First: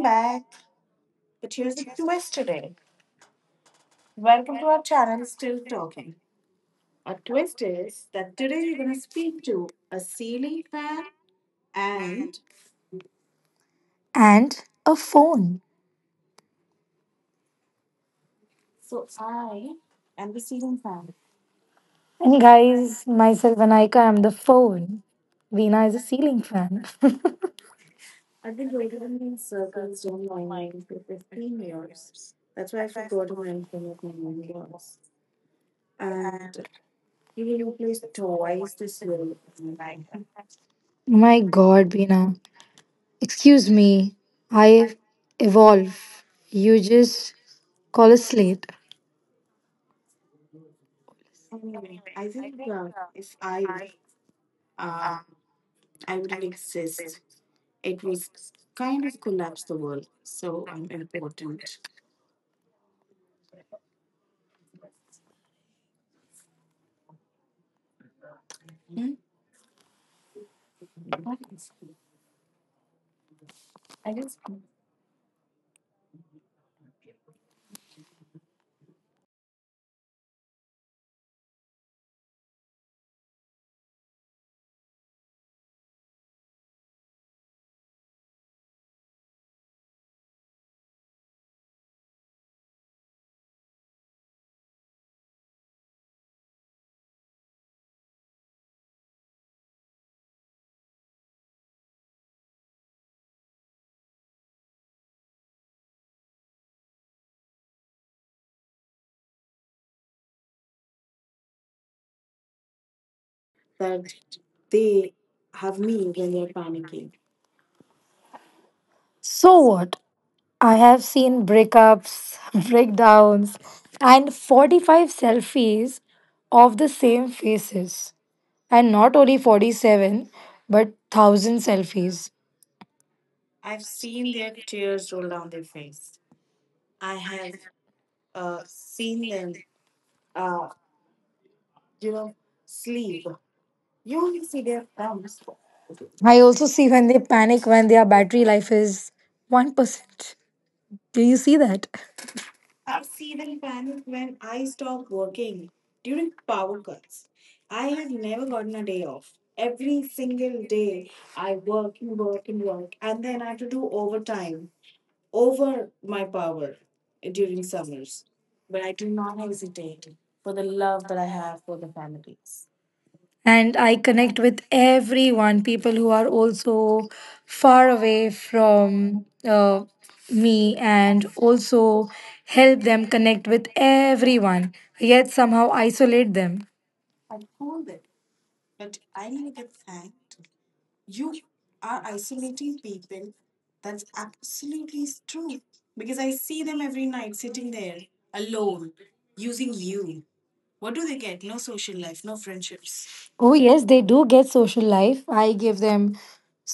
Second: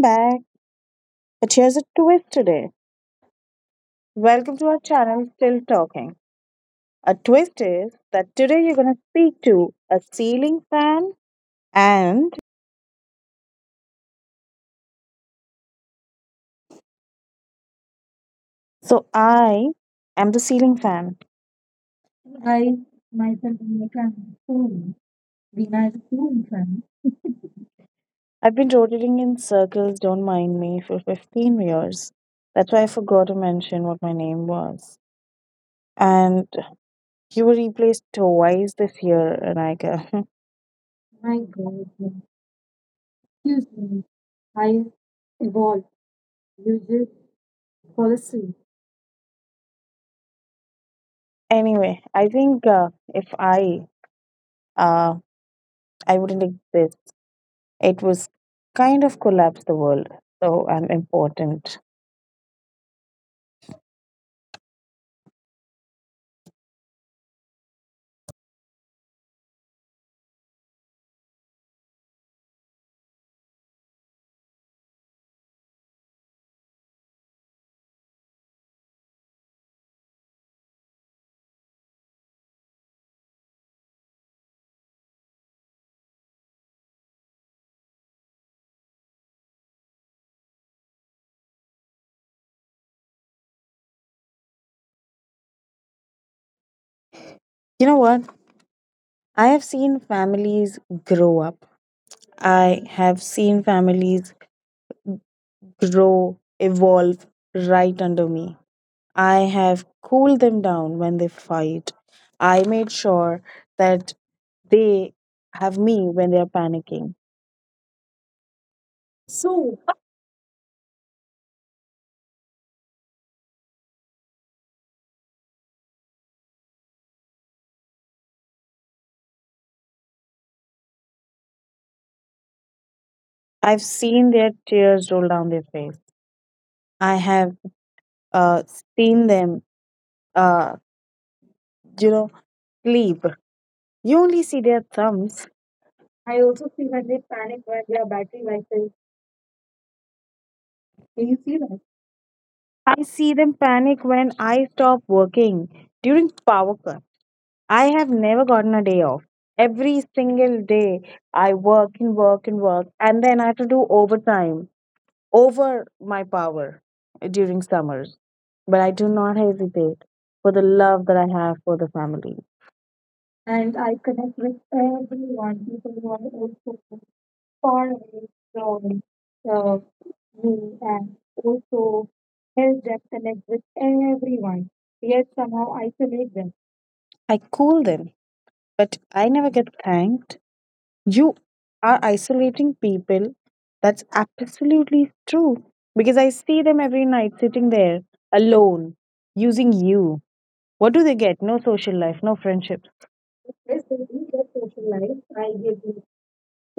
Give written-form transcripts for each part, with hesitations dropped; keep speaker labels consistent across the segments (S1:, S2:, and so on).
S1: back. But here's a twist today. Welcome to our channel, Still Talking. A twist is that today you're going to speak to a ceiling fan, and
S2: And a phone.
S1: so I am the ceiling fan.
S2: And guys, myself and Aika, I'm the
S1: Hmm,
S2: phone.
S1: Veena
S2: Veena
S1: is
S2: is a
S1: a
S2: ceiling
S1: ceiling fan.
S2: fan.
S1: I've been rotating in circles, don't mind me, for 15 years. That's why I forgot to mention what my name was. And you were replaced twice this year, Anaika. My
S2: My God,
S1: God.
S2: Bina. Excuse
S1: Usually,
S2: me.
S1: I
S2: I
S1: evolve,
S2: evolve. You
S1: usually
S2: just call us
S1: policy.
S2: late.
S1: Anyway, I think if I uh, I wouldn't exist, it was kind of collapse the world. So I'm important. You know what? I have seen families grow up. I have seen families grow, evolve right under me. I have cooled them down when they fight. I made sure that they have me when they are panicking.
S2: So
S1: So
S2: what? I have seen breakups, breakdowns, and 45 selfies of the same faces. And not only 47, but 1000 selfies.
S1: I've seen their tears roll down their face. I have uh, seen them, uh, you know, sleep. You only see their thumbs.
S2: I
S1: I also
S2: also
S1: see
S2: see
S1: when
S2: when
S1: they
S2: they
S1: panic
S2: panic
S1: when
S2: when
S1: their
S2: their
S1: battery
S2: battery
S1: life
S2: life
S1: is.
S2: is 1%. Do
S1: Can you
S2: you
S1: see
S2: see
S1: that?
S2: that?
S1: I see them panic when I stop working during power cut. I have never gotten a day off. Every single day I work and work and work, and then I have to do overtime over my power during summers, but I do not hesitate for the love that I have for the family. And
S2: And
S1: I
S2: I
S1: connect
S2: connect
S1: with
S2: with everyone,
S1: everyone,
S2: people
S1: people
S2: who
S1: who are
S2: are
S1: also
S2: also
S1: far
S2: far
S1: away
S2: away
S1: from
S2: from
S1: uh,
S2: me,
S1: me, and
S2: and
S1: also
S2: also help
S1: help them
S2: them
S1: connect
S2: connect
S1: with
S2: with
S1: everyone.
S2: everyone,
S1: Yet
S2: yet somehow
S1: somehow isolate
S2: isolate
S1: them.
S2: them.
S1: I cool them, but I never get thanked. You are isolating people. That's absolutely true because I see them every night sitting there alone, using you. What do they get? No social life, no friendships.
S2: Oh,
S1: Yes,
S2: yes,
S1: they
S2: they
S1: do
S2: do
S1: get
S2: get social
S1: social life.
S2: life.
S1: I
S2: I
S1: give
S2: give
S1: you
S2: them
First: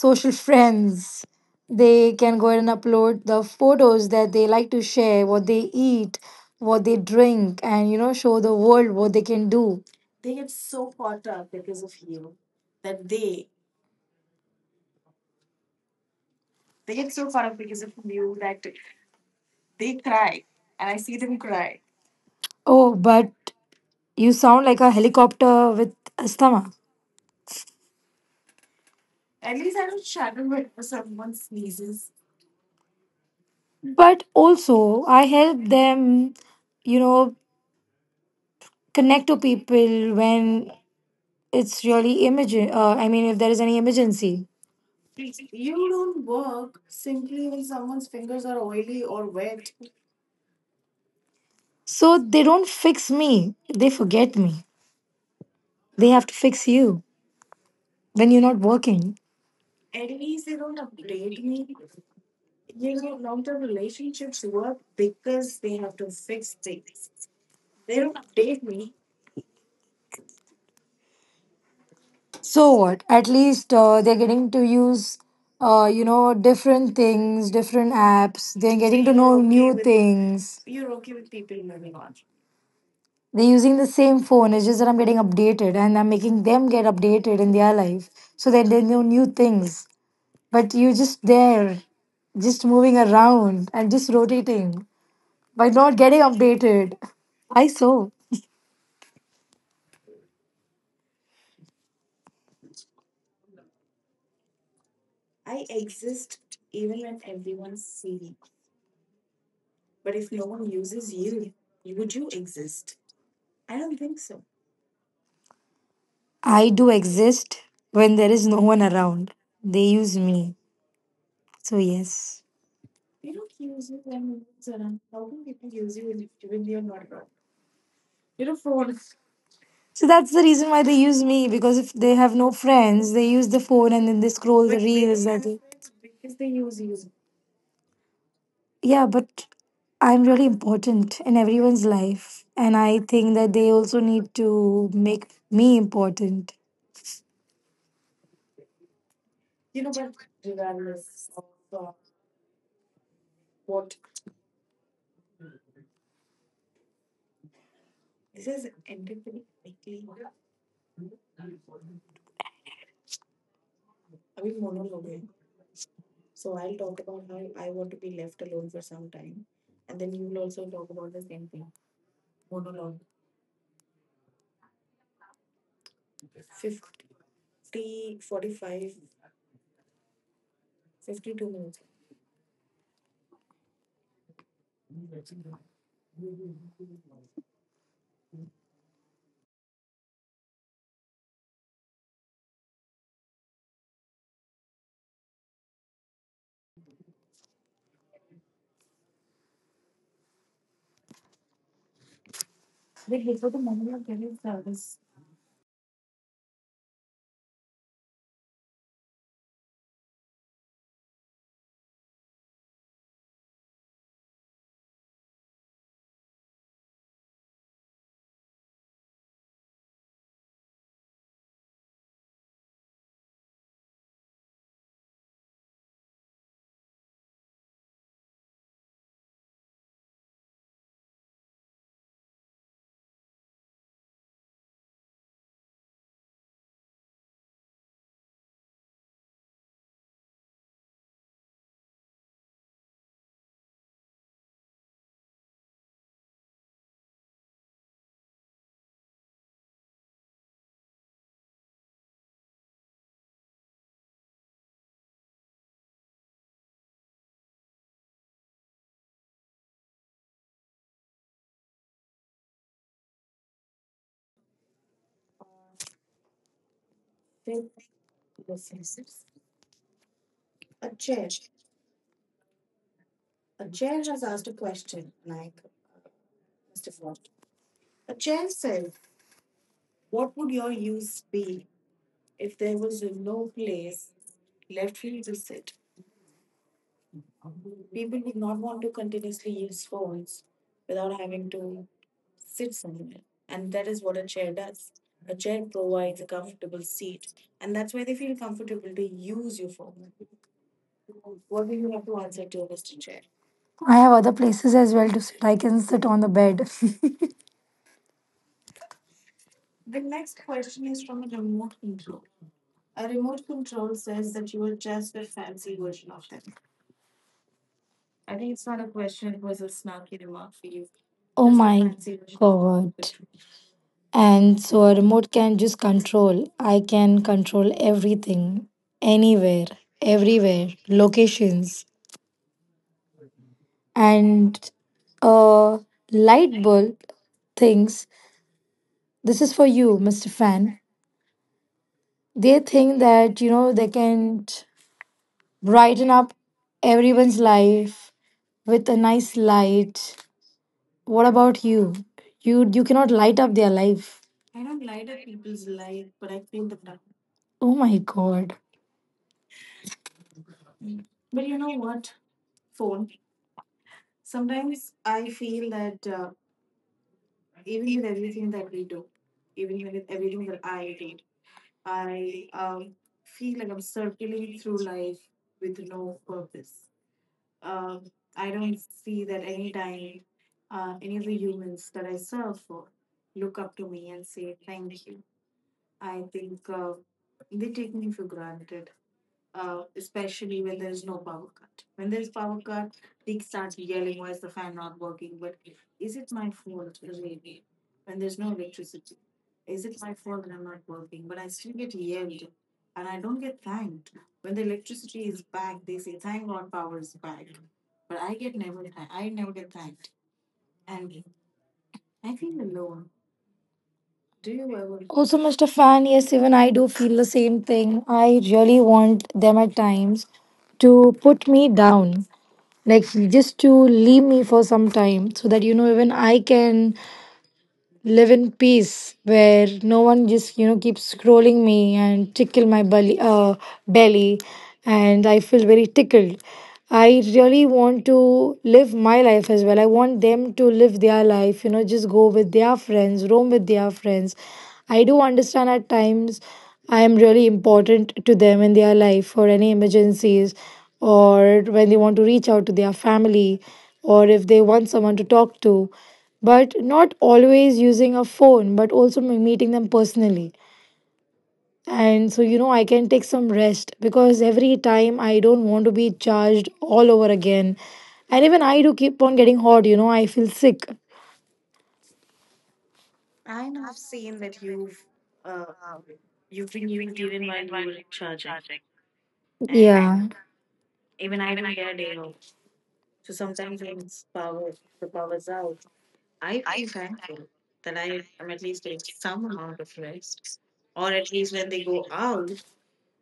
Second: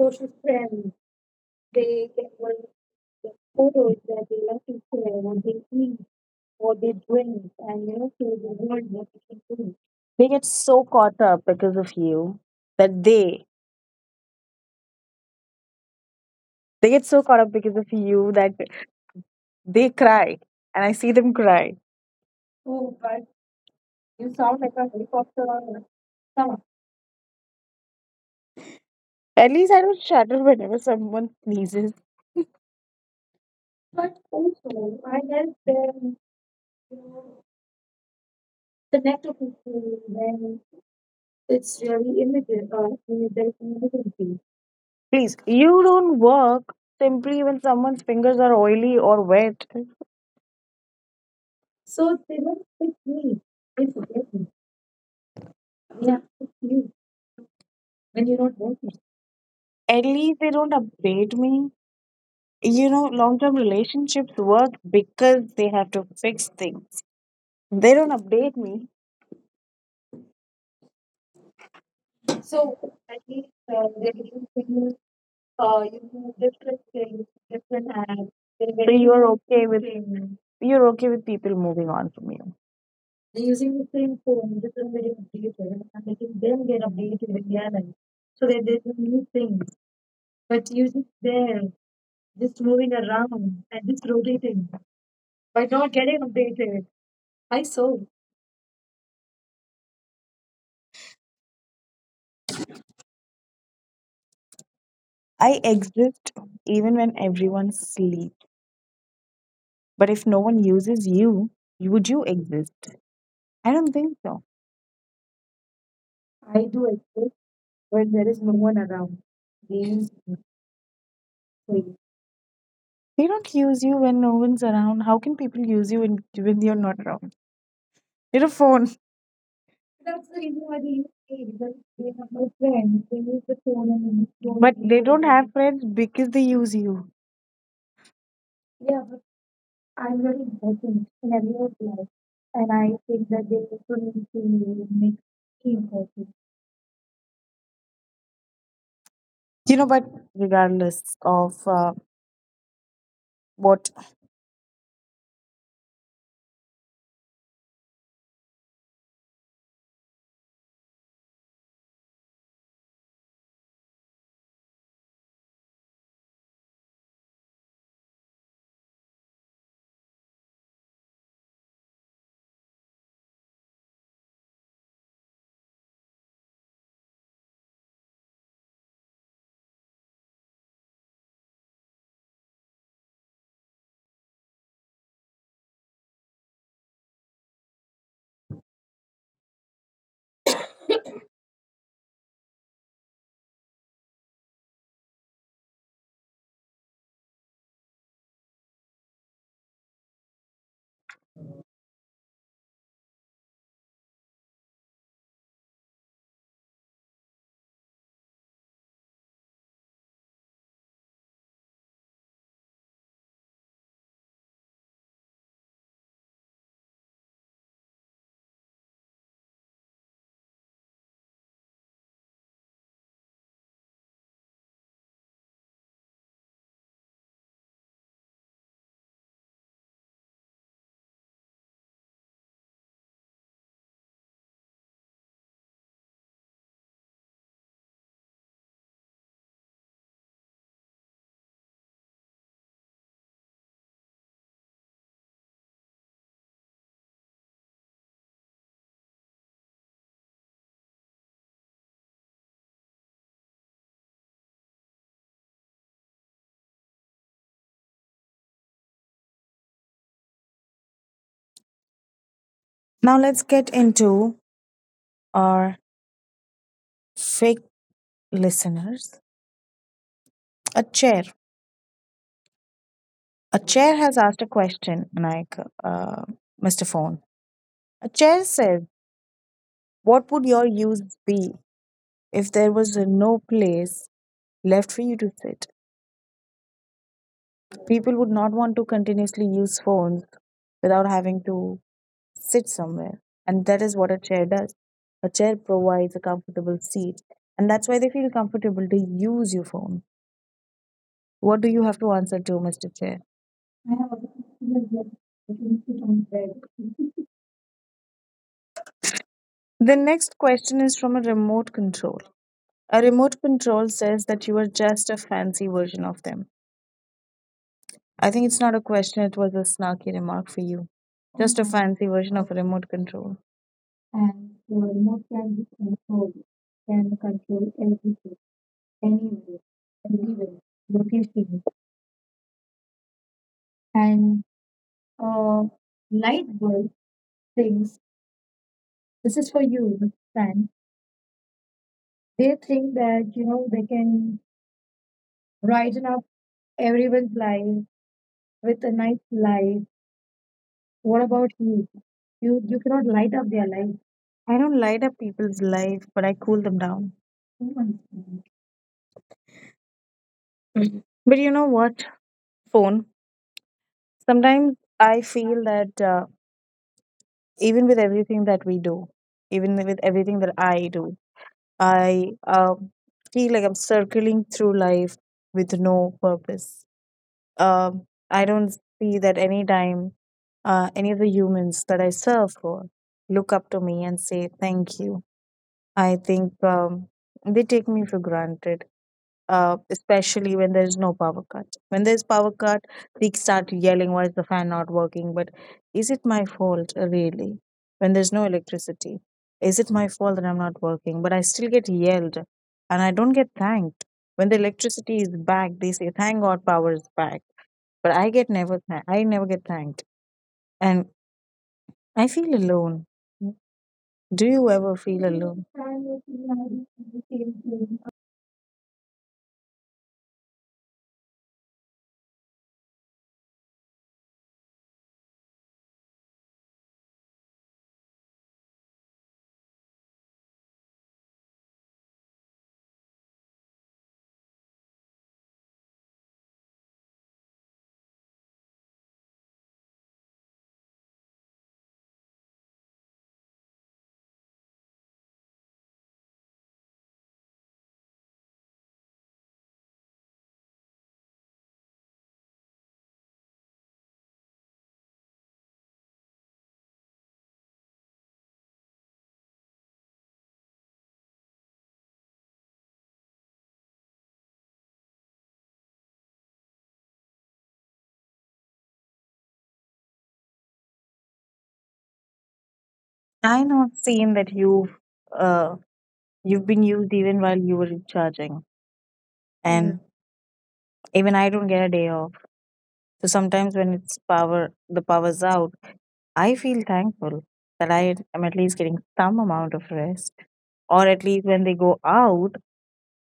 S1: social friends.
S2: friends.
S1: They
S2: They
S1: get
S2: can go
S1: one
S2: ahead and upload
S1: the
S2: the
S1: photos
S2: photos
S1: that
S2: that
S1: they
S2: they
S1: like
S2: like
S1: to
S2: to
S1: share,
S2: share,
S1: what
S2: what
S1: they
S2: they
S1: eat,
S2: eat,
S1: what
S2: what
S1: they
S2: they
S1: drink,
S2: drink,
S1: and
S2: and
S1: show
S2: show
S1: the
S2: the
S1: world
S2: world
S1: what
S2: what
S1: they
S2: they
S1: can
S2: can
S1: do.
S2: do.
S1: They get so caught up because of you that they get so caught up because of you that they cry, and I see them cry.
S2: Oh,
S1: Oh, but
S2: but you
S1: you sound
S2: sound
S1: like
S2: like
S1: a
S2: a
S1: helicopter
S2: helicopter
S1: on
S2: with
S1: someone.
S2: asthma.
S1: At least I don't shudder whenever someone sneezes. But
S2: But
S1: also,
S2: also,
S1: I
S2: I
S1: guess
S2: help
S1: then
S2: them, you
S1: you
S2: know,
S1: know, the
S2: connect
S1: neck
S2: to
S1: of people
S2: people
S1: when
S2: when it's
S1: it's really
S2: really emergent.
S1: immediate or
S2: I mean,
S1: when
S2: if there
S1: there's
S2: is any
S1: emergency.
S2: emergency.
S1: Please, you don't work simply when someone's fingers are oily or wet.
S2: So
S1: So they
S2: they don't
S1: don't pick
S2: fix
S1: me.
S2: me, they forget
S1: When
S2: me. They have to fix
S1: you
S2: you
S1: when
S2: when you're
S1: you're
S2: not
S1: not working.
S2: working.
S1: At least they don't update me. You know long term relationships work because they have to fix things. They don't update me. So
S2: So what?
S1: at
S2: At
S1: least
S2: least
S1: they
S2: they're
S1: do
S2: getting to
S1: things.
S2: use,
S1: You do different
S2: different
S1: things,
S2: things,
S1: different
S2: different
S1: apps.
S2: apps. They're
S1: So
S2: getting to know new things.
S1: you're okay with people moving on from you.
S2: They're
S1: They're using
S2: using the
S1: the same
S2: same phone.
S1: phone,
S2: It's just that
S1: different
S2: I'm
S1: way
S2: getting
S1: of data
S2: updated and
S1: and
S2: I'm
S1: making
S2: making them
S1: them get
S2: get
S1: updated
S2: updated
S1: with
S2: in
S1: their
S2: their
S1: life
S2: life
S1: so
S2: so
S1: that
S2: that they
S1: there's
S2: know
S1: a new
S2: new
S1: thing.
S2: things.
S1: But
S2: But
S1: you
S2: you're
S1: just
S2: just
S1: there,
S2: there,
S1: just
S2: just
S1: moving
S2: moving
S1: around
S2: around and
S1: and
S2: just
S1: just rotating,
S2: rotating
S1: by
S2: by
S1: not
S2: not getting
S1: getting updated.
S2: updated.
S1: I
S2: I
S1: saw.
S2: so
S1: I exist even when everyone sleeps. But if no one uses you, would you exist? I don't think so. I
S2: I
S1: do
S2: do
S1: exist
S2: exist when
S1: when
S2: there
S1: there
S2: is
S1: is
S2: no
S1: no
S2: one
S1: one
S2: around.
S1: around.
S2: They use
S1: Means
S2: me. So
S1: nothing.
S2: yes.
S1: They don't use you when no one's around. How can people use you when, you're not around? You're a phone.
S2: So that's the
S1: That's the
S2: reason
S1: reason
S2: why they
S1: why they use
S2: use me
S1: it,
S2: because
S1: because
S2: if they
S1: they
S2: have
S1: have
S2: no
S1: no
S2: friends,
S1: friends.
S2: they
S1: They
S2: use the
S1: use the
S2: phone
S1: phone
S2: and then they
S1: and
S2: scroll
S1: they
S2: the
S1: don't
S2: But they
S1: But use they use
S2: reels.
S1: don't
S2: That
S1: anything.
S2: they,
S1: Have friends
S2: friends,
S1: because
S2: they
S1: they
S2: use
S1: use
S2: you.
S1: you.
S2: Yeah,
S1: Yeah,
S2: but I'm
S1: I'm
S2: really
S1: very
S2: important
S1: important
S2: in
S1: in
S2: everyone's
S1: everyone's life,
S2: life, and
S1: and
S2: I
S1: I
S2: think
S1: think
S2: that
S1: that
S2: they
S1: they
S2: also need
S1: shouldn't
S2: to
S1: be make
S2: make me
S1: important.
S2: important.
S1: You know, but regardless of what. Now let's get into our fake listeners. A chair. A chair has asked a question, like uh, Mr. Phone. A chair says, "What would your use be if there was no place left for you to sit?" People would not want to continuously use phones without having to sit somewhere. And that is what a chair does. A chair provides a comfortable seat. And that's why they feel comfortable to use your phone. What do you have to answer to, Mr. Chair?
S2: I have other places as well to sit. I can sit on the bed.
S1: The next question is from a remote control. A remote control says that you are just a fancy version of them. I think it's not a question, it was a snarky remark for you.
S2: Oh
S1: Just a
S2: my
S1: fancy version of a
S2: God!
S1: remote control.
S2: And
S1: And the
S2: so a
S1: remote
S2: remote can
S1: can be
S2: just
S1: controlled,
S2: control. I can
S1: can
S2: control
S1: control everything,
S2: everything, anywhere,
S1: anywhere, everywhere,
S2: everywhere,
S1: location.
S2: locations.
S1: And
S2: And
S1: uh,
S2: a
S1: light
S2: light bulb
S1: bulb thinks
S2: thinks this
S1: this
S2: is
S1: is
S2: for
S1: for
S2: you,
S1: you, Mr.
S2: Mr.
S1: Fan.
S2: Fan. They
S1: They
S2: think
S1: think
S2: that
S1: that
S2: you
S1: you
S2: know
S1: know
S2: they
S1: they
S2: can
S1: can
S2: brighten
S1: brighten up
S2: up everyone's
S1: everyone's life
S2: life with
S1: with
S2: a
S1: a nice
S2: nice
S1: light.
S2: light. What
S1: What about
S2: about you?
S1: you? You
S2: You
S1: you cannot
S2: cannot
S1: light
S2: light up
S1: up
S2: their
S1: their life.
S2: life.
S1: I don't light up people's life, but I cool them down.
S2: Oh
S1: Oh my
S2: my
S1: God.
S2: God.
S1: But you know what? Phone. Sometimes I feel that even with everything that we do, even with everything that I do, I feel like I'm circling through life with no purpose. I don't see that any time any of the humans that I serve for look up to me and say thank you. I think they take me for granted, especially when there is no power cut. When there is power cut, they start yelling, "Why is the fan not working?" But is it my fault really? When there's no electricity, is it my fault that I'm not working? But I still get yelled, and I don't get thanked. When the electricity is back, they say, "Thank God, power is back." But I get never, I never get thanked, and I feel alone. Do you ever feel
S2: Also,
S1: alone?
S2: Mr. Fan, yes, even I do feel the same thing. I really want them at times to put me down, like just to leave me for some time so that, you know, even I can live in peace where no one just you know keeps scrolling me and tickle my belly belly and I feel very tickled. I really want to live my life as well. I want them to live their life, you know, just go with their friends, roam with their friends. I do understand at times I am really important to them in their life for any emergencies, or when they want to reach out to their family, or if they want someone to talk to, but not always using a phone, but also meeting them personally. And so, you know, I can take some rest because every time I don't want to be charged all over again. And even I do keep on getting hot, you know, I feel sick.
S1: I not seen that uh you've been used even while you were recharging. Yeah. And yeah,
S2: Yeah.
S1: even I don't get a day off. So sometimes when it's power the power's out, I feel thankful that I am at least getting some amount of rest. Or at least when they go out,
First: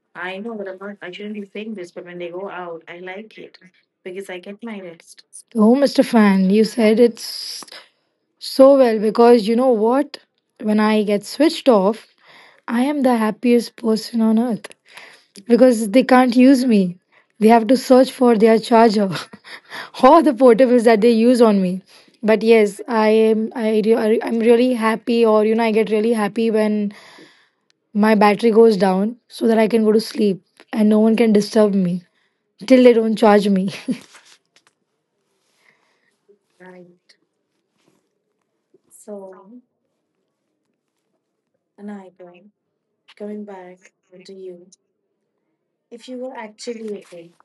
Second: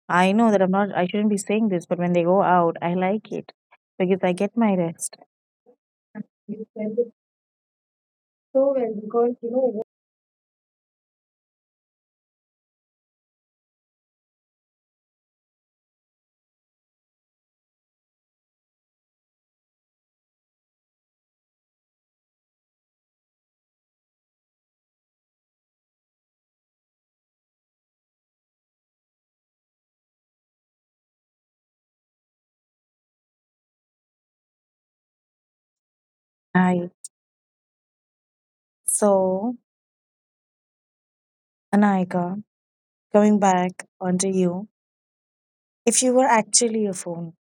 S1: I know that I shouldn't be saying this, but when they go out I like it. Because I get my rest.
S2: Oh, Mr. Fan, you
S1: You said
S2: said
S1: it
S2: it's
S1: so
S2: so
S1: well
S2: well
S1: because
S2: because
S1: you
S2: you know
S1: know.
S2: what? When I get switched off, I am the happiest person on earth, because they can't use me. They have to search for their charger or the portables that they use on me. But yes, I am I re- I'm really happy, or you know I get really happy when my battery goes down so that I can go to sleep and no one can disturb me till they don't charge me.
S1: I so Anaika, coming back onto you. If you were actually a phone,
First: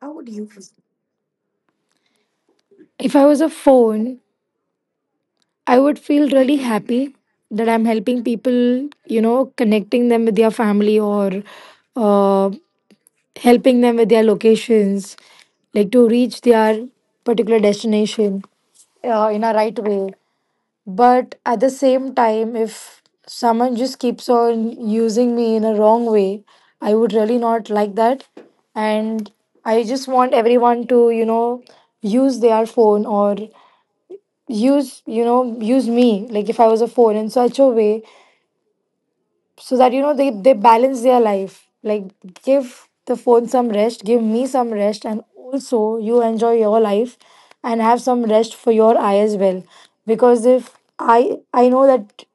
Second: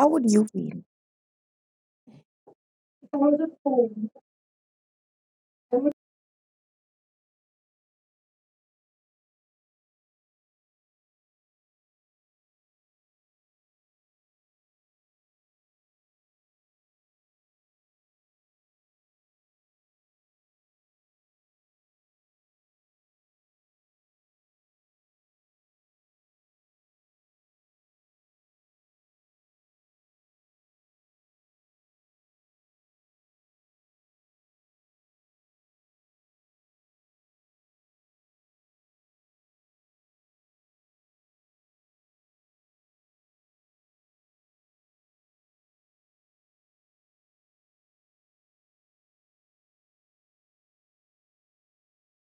S1: how would you feel?
S2: If I
S1: Would
S2: was a phone, I would feel really happy that I'm helping people, you know, connecting them with their family, or uh, helping them with their locations, like to reach their particular destination in a right way. But at the same time, if someone just keeps on using me in a wrong way, I would really not like that. And I just want everyone to, you know, use their phone, or use, you know, use me. Like if I was a phone in such a way so that you know they balance their life, like give the phone some rest, give me some rest, and also you enjoy your life and have some rest for your eye as well. Because if I know that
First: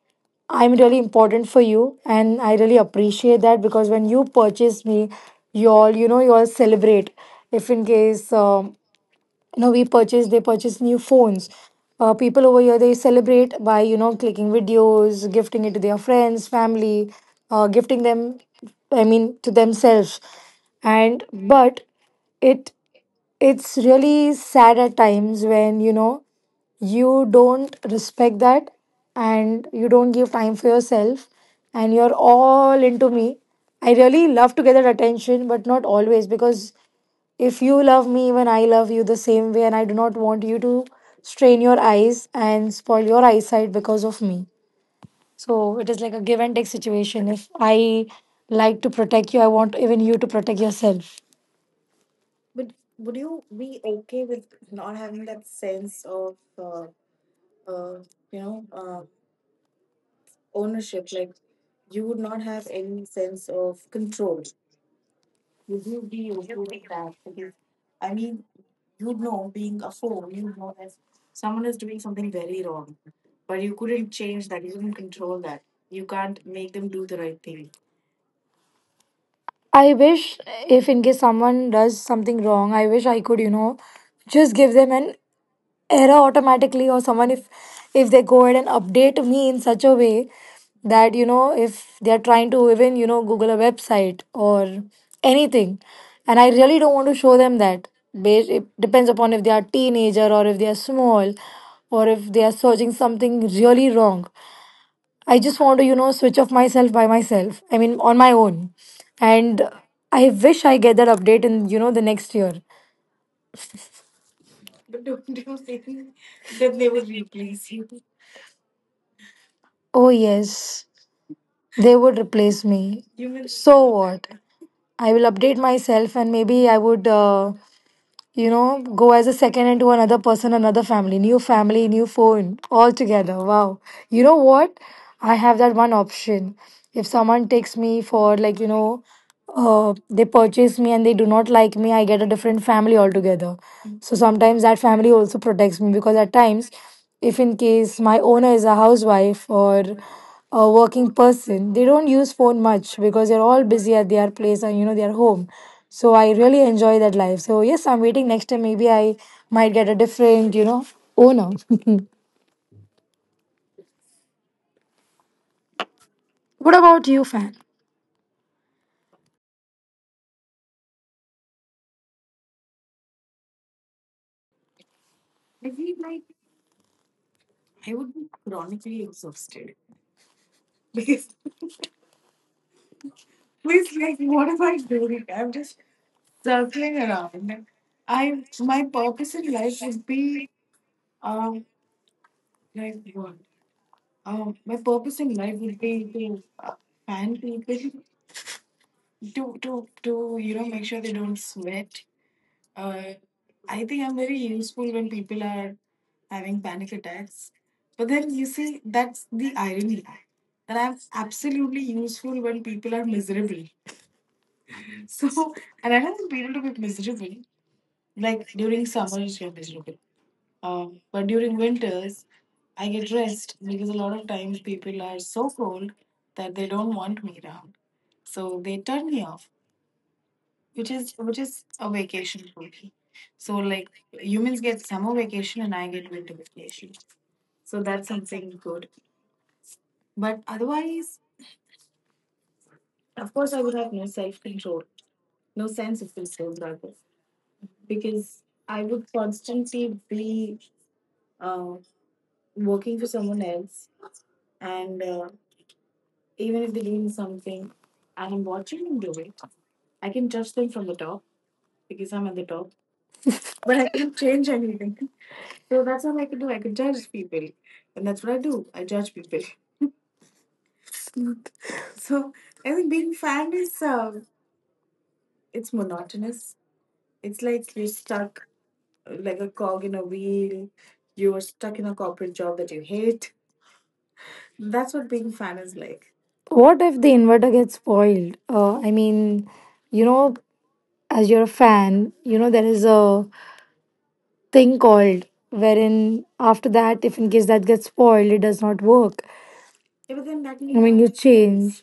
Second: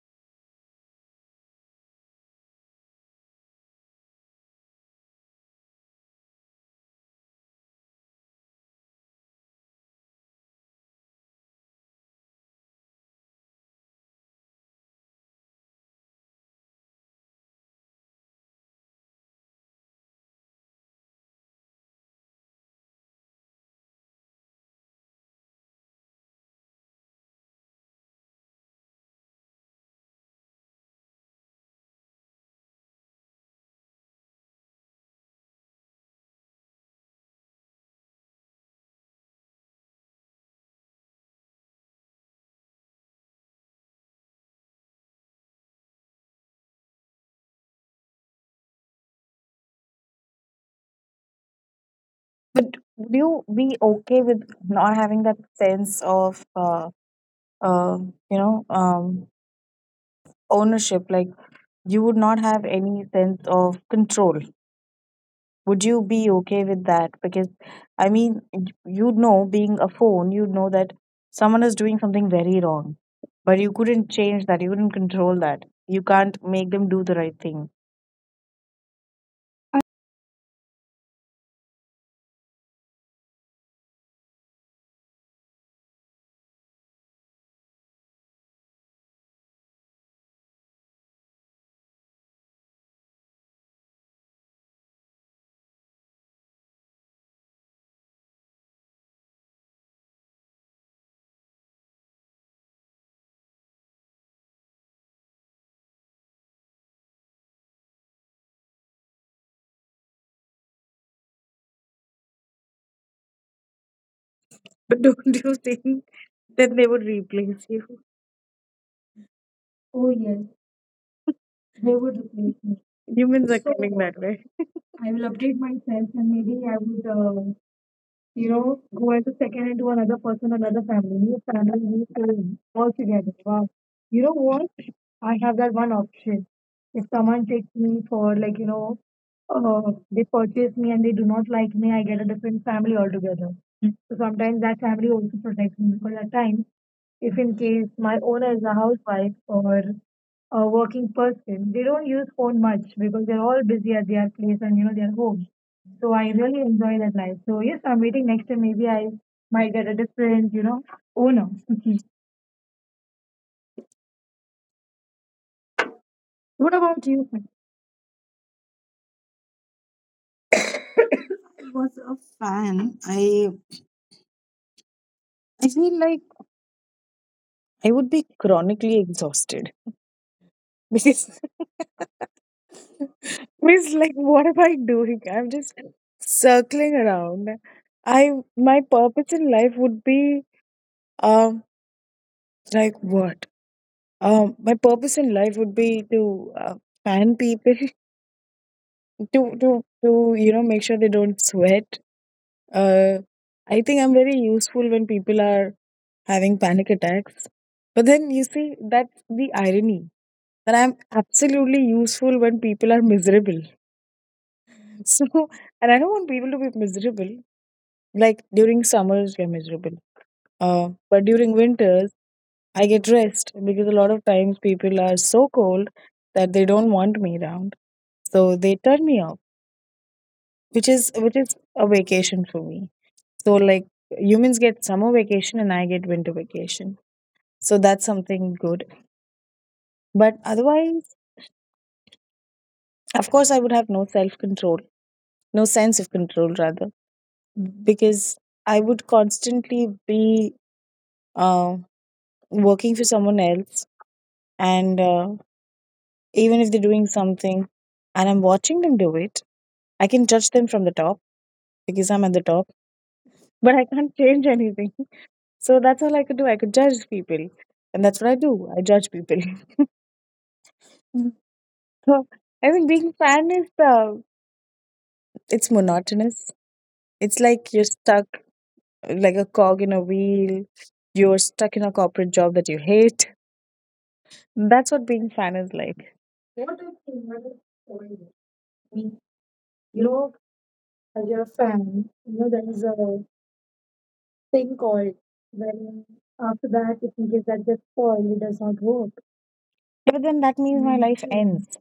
S2: I'm really important for you, and I really appreciate that because when you purchase me, you all, you know, you all celebrate if in case you know we purchase they purchase new phones. People over here they celebrate by, you know, clicking videos, gifting it to their friends, family, gifting them, I mean, to themselves. And but it it's really sad at times when you know you don't respect that, and you don't give time for yourself, and you're all into me. I really love to get that attention, but not always, because if you love me, even I love you the same way, and I do not want you to strain your eyes and spoil your eyesight because of me. So it is like a give and take situation. If I like to protect you, I want even you to protect yourself.
S1: would you be okay with not having that sense of uh, you know um, ownership? Like you would not have any sense of control. Would you be okay with that? Because I mean, you know, being a phone, you know that someone is doing something very wrong, but you couldn't change that. You couldn't control that. You can't make them do the right thing.
S2: I wish if in case someone does something wrong, I wish I could, you know, just give them an error automatically, or someone, if they go ahead and update me in such a way that, you know, if they're trying to even, you know, Google a website or anything. And I really don't want to show them that. It depends upon if they are teenager, or if they are small, or if they are searching something really wrong. I just want to, you know, switch off myself by myself. I mean, on my own. And I wish I get that update in, you know, the next year.
S1: But don't you think that they would replace
S2: Oh,
S1: you?
S2: yes. They
S1: They
S2: would
S1: would
S2: replace
S1: replace me.
S2: me. You will-
S1: Humans are So
S2: So
S1: coming So that
S2: what?
S1: way.
S2: I
S1: I will
S2: will update
S1: update myself
S2: myself, and
S1: and maybe
S2: maybe
S1: I
S2: I
S1: would,
S2: would,
S1: you
S2: you
S1: know,
S2: know,
S1: go
S2: go
S1: as
S2: as a
S1: a
S2: second
S1: second
S2: hand
S1: into
S2: to
S1: another
S2: another
S1: person,
S2: person,
S1: another
S2: another
S1: family,
S2: family,
S1: new
S2: new
S1: team,
S2: phone,
S1: all
S2: all
S1: together.
S2: together.
S1: Wow.
S2: Wow.
S1: You
S2: You
S1: know
S2: know
S1: what?
S2: what? I
S1: I have
S2: have
S1: that
S2: that
S1: one
S2: one
S1: option.
S2: option.
S1: If
S2: If
S1: someone
S2: someone
S1: takes
S2: takes me
S1: me for,
S2: for,
S1: like,
S2: like, you know, they
S1: they purchase
S2: purchase
S1: me
S2: me
S1: and
S2: and
S1: they
S2: they
S1: do
S2: do not
S1: not like
S2: like me,
S1: me, I
S2: I
S1: get
S2: get a
S1: a
S2: different
S1: different family
S2: family
S1: altogether.
S2: altogether.
S1: Mm.
S2: So
S1: So sometimes
S2: sometimes that
S1: that family
S2: family also
S1: also protects
S2: protects me
S1: me
S2: because
S1: because at
S2: at
S1: times,
S2: times, if
S1: if
S2: in
S1: in case
S2: case my
S1: my
S2: owner
S1: owner is
S2: is a
S1: a housewife
S2: housewife
S1: or
S2: or
S1: a
S2: a working
S1: working
S2: person,
S1: person, they
S2: they don't
S1: don't use
S2: use
S1: phone
S2: phone
S1: much
S2: much
S1: because
S2: because
S1: they're
S2: they're
S1: all
S2: all
S1: busy
S2: busy
S1: at
S2: at
S1: their
S2: their
S1: place
S2: place
S1: and
S2: and
S1: you
S2: you
S1: know
S2: know
S1: their
S2: their
S1: home.
S2: home.
S1: So
S2: So
S1: I
S2: I
S1: really
S2: really
S1: enjoy
S2: enjoy
S1: that
S2: that
S1: life.
S2: life.
S1: So
S2: So
S1: yes,
S2: yes,
S1: I'm
S2: I'm
S1: waiting
S2: waiting
S1: next
S2: next
S1: time.
S2: time.
S1: Maybe
S2: Maybe
S1: I
S2: I
S1: might
S2: might
S1: get
S2: get
S1: a
S2: a
S1: different,
S2: different,
S1: you
S2: you
S1: know,
S2: know,
S1: owner.
S2: owner.
S1: What
S2: What
S1: about
S2: about you,
S1: you? I
S2: fan?
S1: was a fan, I feel like I would be chronically exhausted because it's like what am I doing? I'm just circling around. I my purpose in life would be um like what. My purpose in life would be to fan people to you know make sure they don't sweat. Uh, I think I'm very useful when people are having panic attacks. But then you see that's the irony that I'm absolutely useful when people are miserable. So and I don't want people to be miserable. Like during summers, we're miserable. But during winters, I get rest because a lot of times people are so cold that they don't want me around. So they turn me off, which is a vacation for me. So like humans get summer vacation and I get winter vacation. So that's something good. But otherwise, of course, I would have no self control, no sense of control rather, because I would constantly be uh, working for someone else. And. Even if they're doing something and I'm watching them do it, I can judge them from the top because I'm at the top, but I can't change anything. So that's all I could do. I could judge people. And that's what I do. I judge people. So I think being fan is it's monotonous. It's like you're stuck like a cog in a wheel. You're stuck in a corporate job that you hate. That's what being fan is like. What
S2: What
S1: I
S2: if the
S1: think, what is
S2: inverter
S1: the
S2: gets
S1: point?
S2: spoiled? I
S1: I mean,
S2: mean, you
S1: you know,
S2: know,
S1: as
S2: as you're
S1: you're
S2: a
S1: a
S2: fan,
S1: fan,
S2: you
S1: you
S2: know,
S1: know,
S2: there
S1: there
S2: is
S1: is
S2: a
S1: a
S2: thing
S1: thing called
S2: called
S1: when
S2: wherein after
S1: after that
S2: that,
S1: if
S2: if in
S1: in
S2: case
S1: case
S2: that
S1: that just
S2: gets
S1: spoil
S2: spoiled, it
S1: it
S2: does
S1: does
S2: not
S1: not work.
S2: work. Yeah,
S1: But
S2: but
S1: then
S2: then that
S1: that
S2: I
S1: means my
S2: mean, you
S1: life ends.
S2: change.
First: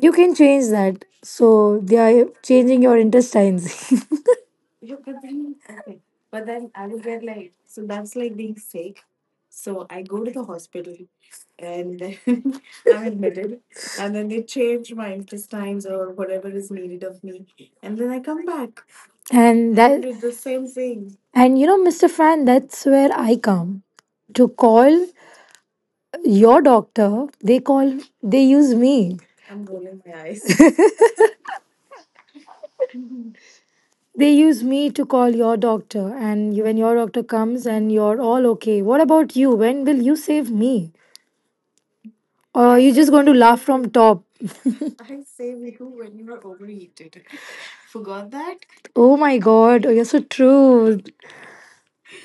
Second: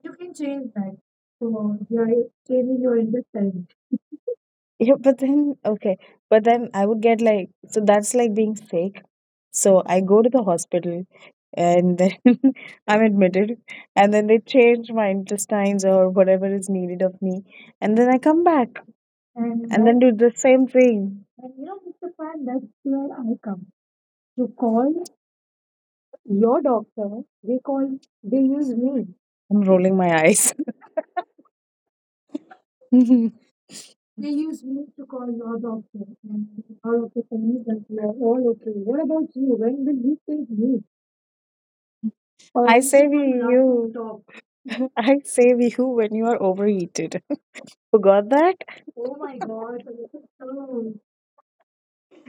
S2: You
S1: You can
S2: can change
S1: change that,
S2: that.
S1: so
S2: So they are
S1: you're changing
S2: changing your
S1: your interest.
S2: intestines.
S1: Yeah, but then okay, but then I would get like, so that's like being sick. So I go to the hospital and then I'm admitted, and then they change my intestines or whatever is needed of me, and then I come back and
S2: And
S1: then
S2: that.
S1: do
S2: Did
S1: the
S2: the
S1: same
S2: same thing.
S1: thing. And
S2: And
S1: you
S2: you
S1: know
S2: know,
S1: Mr.
S2: Mr.
S1: Fan
S2: Fan,
S1: that's
S2: that's where
S1: where I
S2: I
S1: come.
S2: come.
S1: You
S2: To
S1: call
S2: call
S1: your
S2: your
S1: doctor,
S2: doctor,
S1: they
S2: they call,
S1: call, they
S2: they
S1: use
S2: use
S1: me.
S2: me.
S1: I'm rolling my eyes. They
S2: They
S1: use
S2: use
S1: me
S2: me
S1: to
S2: to
S1: call
S2: call
S1: your
S2: your
S1: doctor,
S2: doctor,
S1: and
S2: and you- when your
S1: all of a
S2: doctor
S1: sudden
S2: comes
S1: that
S2: and
S1: we are
S2: you're
S1: all
S2: all
S1: okay.
S2: okay,
S1: What
S2: what
S1: about
S2: about
S1: you?
S2: you?
S1: When
S2: When
S1: will
S2: will
S1: you
S2: you
S1: save
S2: save
S1: me?
S2: me?
S1: Or I you
S2: Or you're
S1: save
S2: just going
S1: people
S2: to
S1: love to
S2: laugh
S1: you.
S2: from top.
S1: Talk. I save you when you are overheated. Forgot that? Oh
S2: Oh
S1: my
S2: my
S1: God,
S2: God, oh, you're
S1: this
S2: so
S1: so.
S2: true.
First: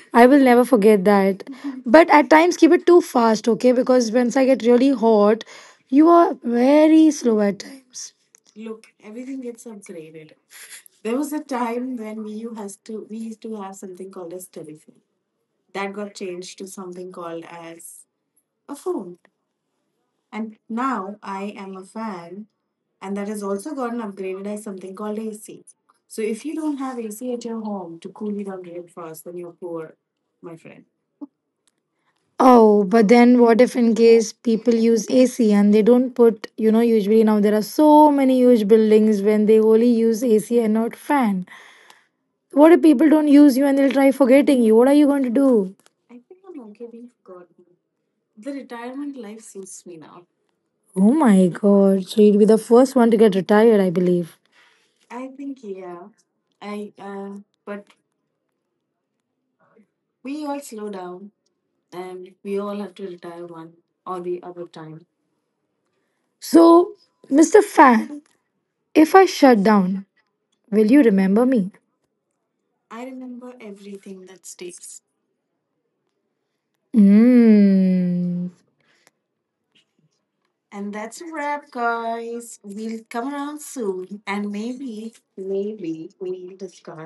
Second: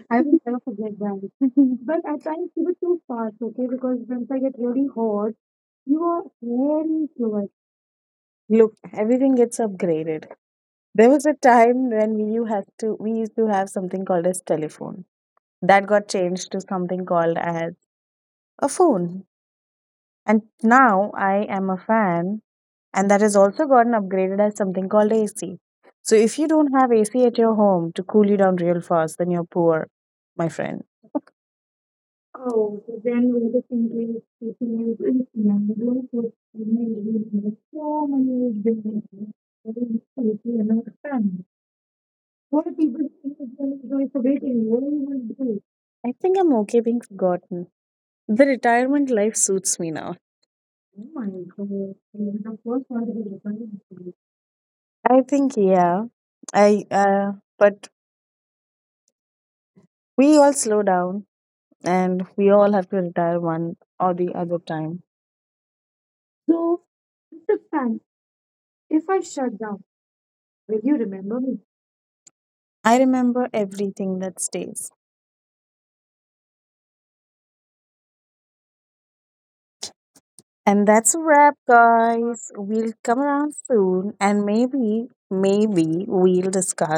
S1: I
S2: I will
S1: will never
S2: never
S1: forget
S2: forget
S1: that.
S2: that.
S1: But
S2: But
S1: at
S2: at
S1: times
S2: times,
S1: you
S2: keep
S1: were
S2: it too
S1: too fast,
S2: fast,
S1: okay?
S2: okay?
S1: Because
S2: Because
S1: once
S2: once
S1: I
S2: I
S1: get
S2: get
S1: really
S2: really
S1: hot,
S2: hot,
S1: you
S2: you
S1: are
S2: are
S1: very
S2: very slow
S1: slow.
S2: at times.
S1: Look, everything gets upgraded. There was a time when we you had to we used to have something called as telephone. That got changed to something called as a phone. And now I am a fan and that has also gotten upgraded as something called AC. So if you don't have AC at your home to cool you down real fast, then you're poor, my friend. Oh,
S2: Oh,
S1: so
S2: but
S1: then
S2: then
S1: we're
S2: what
S1: the
S2: if in
S1: thinking
S2: case
S1: people
S2: people
S1: use
S2: use AC
S1: ACM,
S2: and they
S1: don't
S2: don't
S1: put
S2: put, you know, usually now there are
S1: so
S2: so many
S1: many
S2: huge buildings
S1: businesses,
S2: when they
S1: so
S2: only use
S1: many
S2: AC
S1: people
S2: and
S1: are
S2: not
S1: not
S2: fan.
S1: what do
S2: What if
S1: people
S2: people don't
S1: think of
S2: use you and
S1: when
S2: they'll
S1: you are
S2: try forgetting
S1: forgetting?
S2: you?
S1: What do
S2: What are
S1: you
S2: you going
S1: want
S2: to
S1: to do?
S2: do?
S1: I think I'm okay being forgotten. The retirement life suits me now. Oh
S2: Oh
S1: my
S2: my
S1: god.
S2: God. So you would be the
S1: The first
S2: first one
S1: one
S2: to
S1: to
S2: get retired,
S1: returning
S2: I
S1: to me.
S2: believe.
S1: I think yeah. I but we all slow down and we all have to retire one or the other time. So,
S2: So,
S1: Mr.
S2: Mr.
S1: Fan,
S2: Fan,
S1: if
S2: if
S1: I
S2: I
S1: shut
S2: shut
S1: down,
S2: down,
S1: will
S2: will
S1: you
S2: you
S1: remember
S2: remember
S1: me?
S2: me?
S1: I remember everything that stays.
S2: Mmm.
S1: And that's a wrap, guys. We'll come around soon and maybe, maybe we'll discuss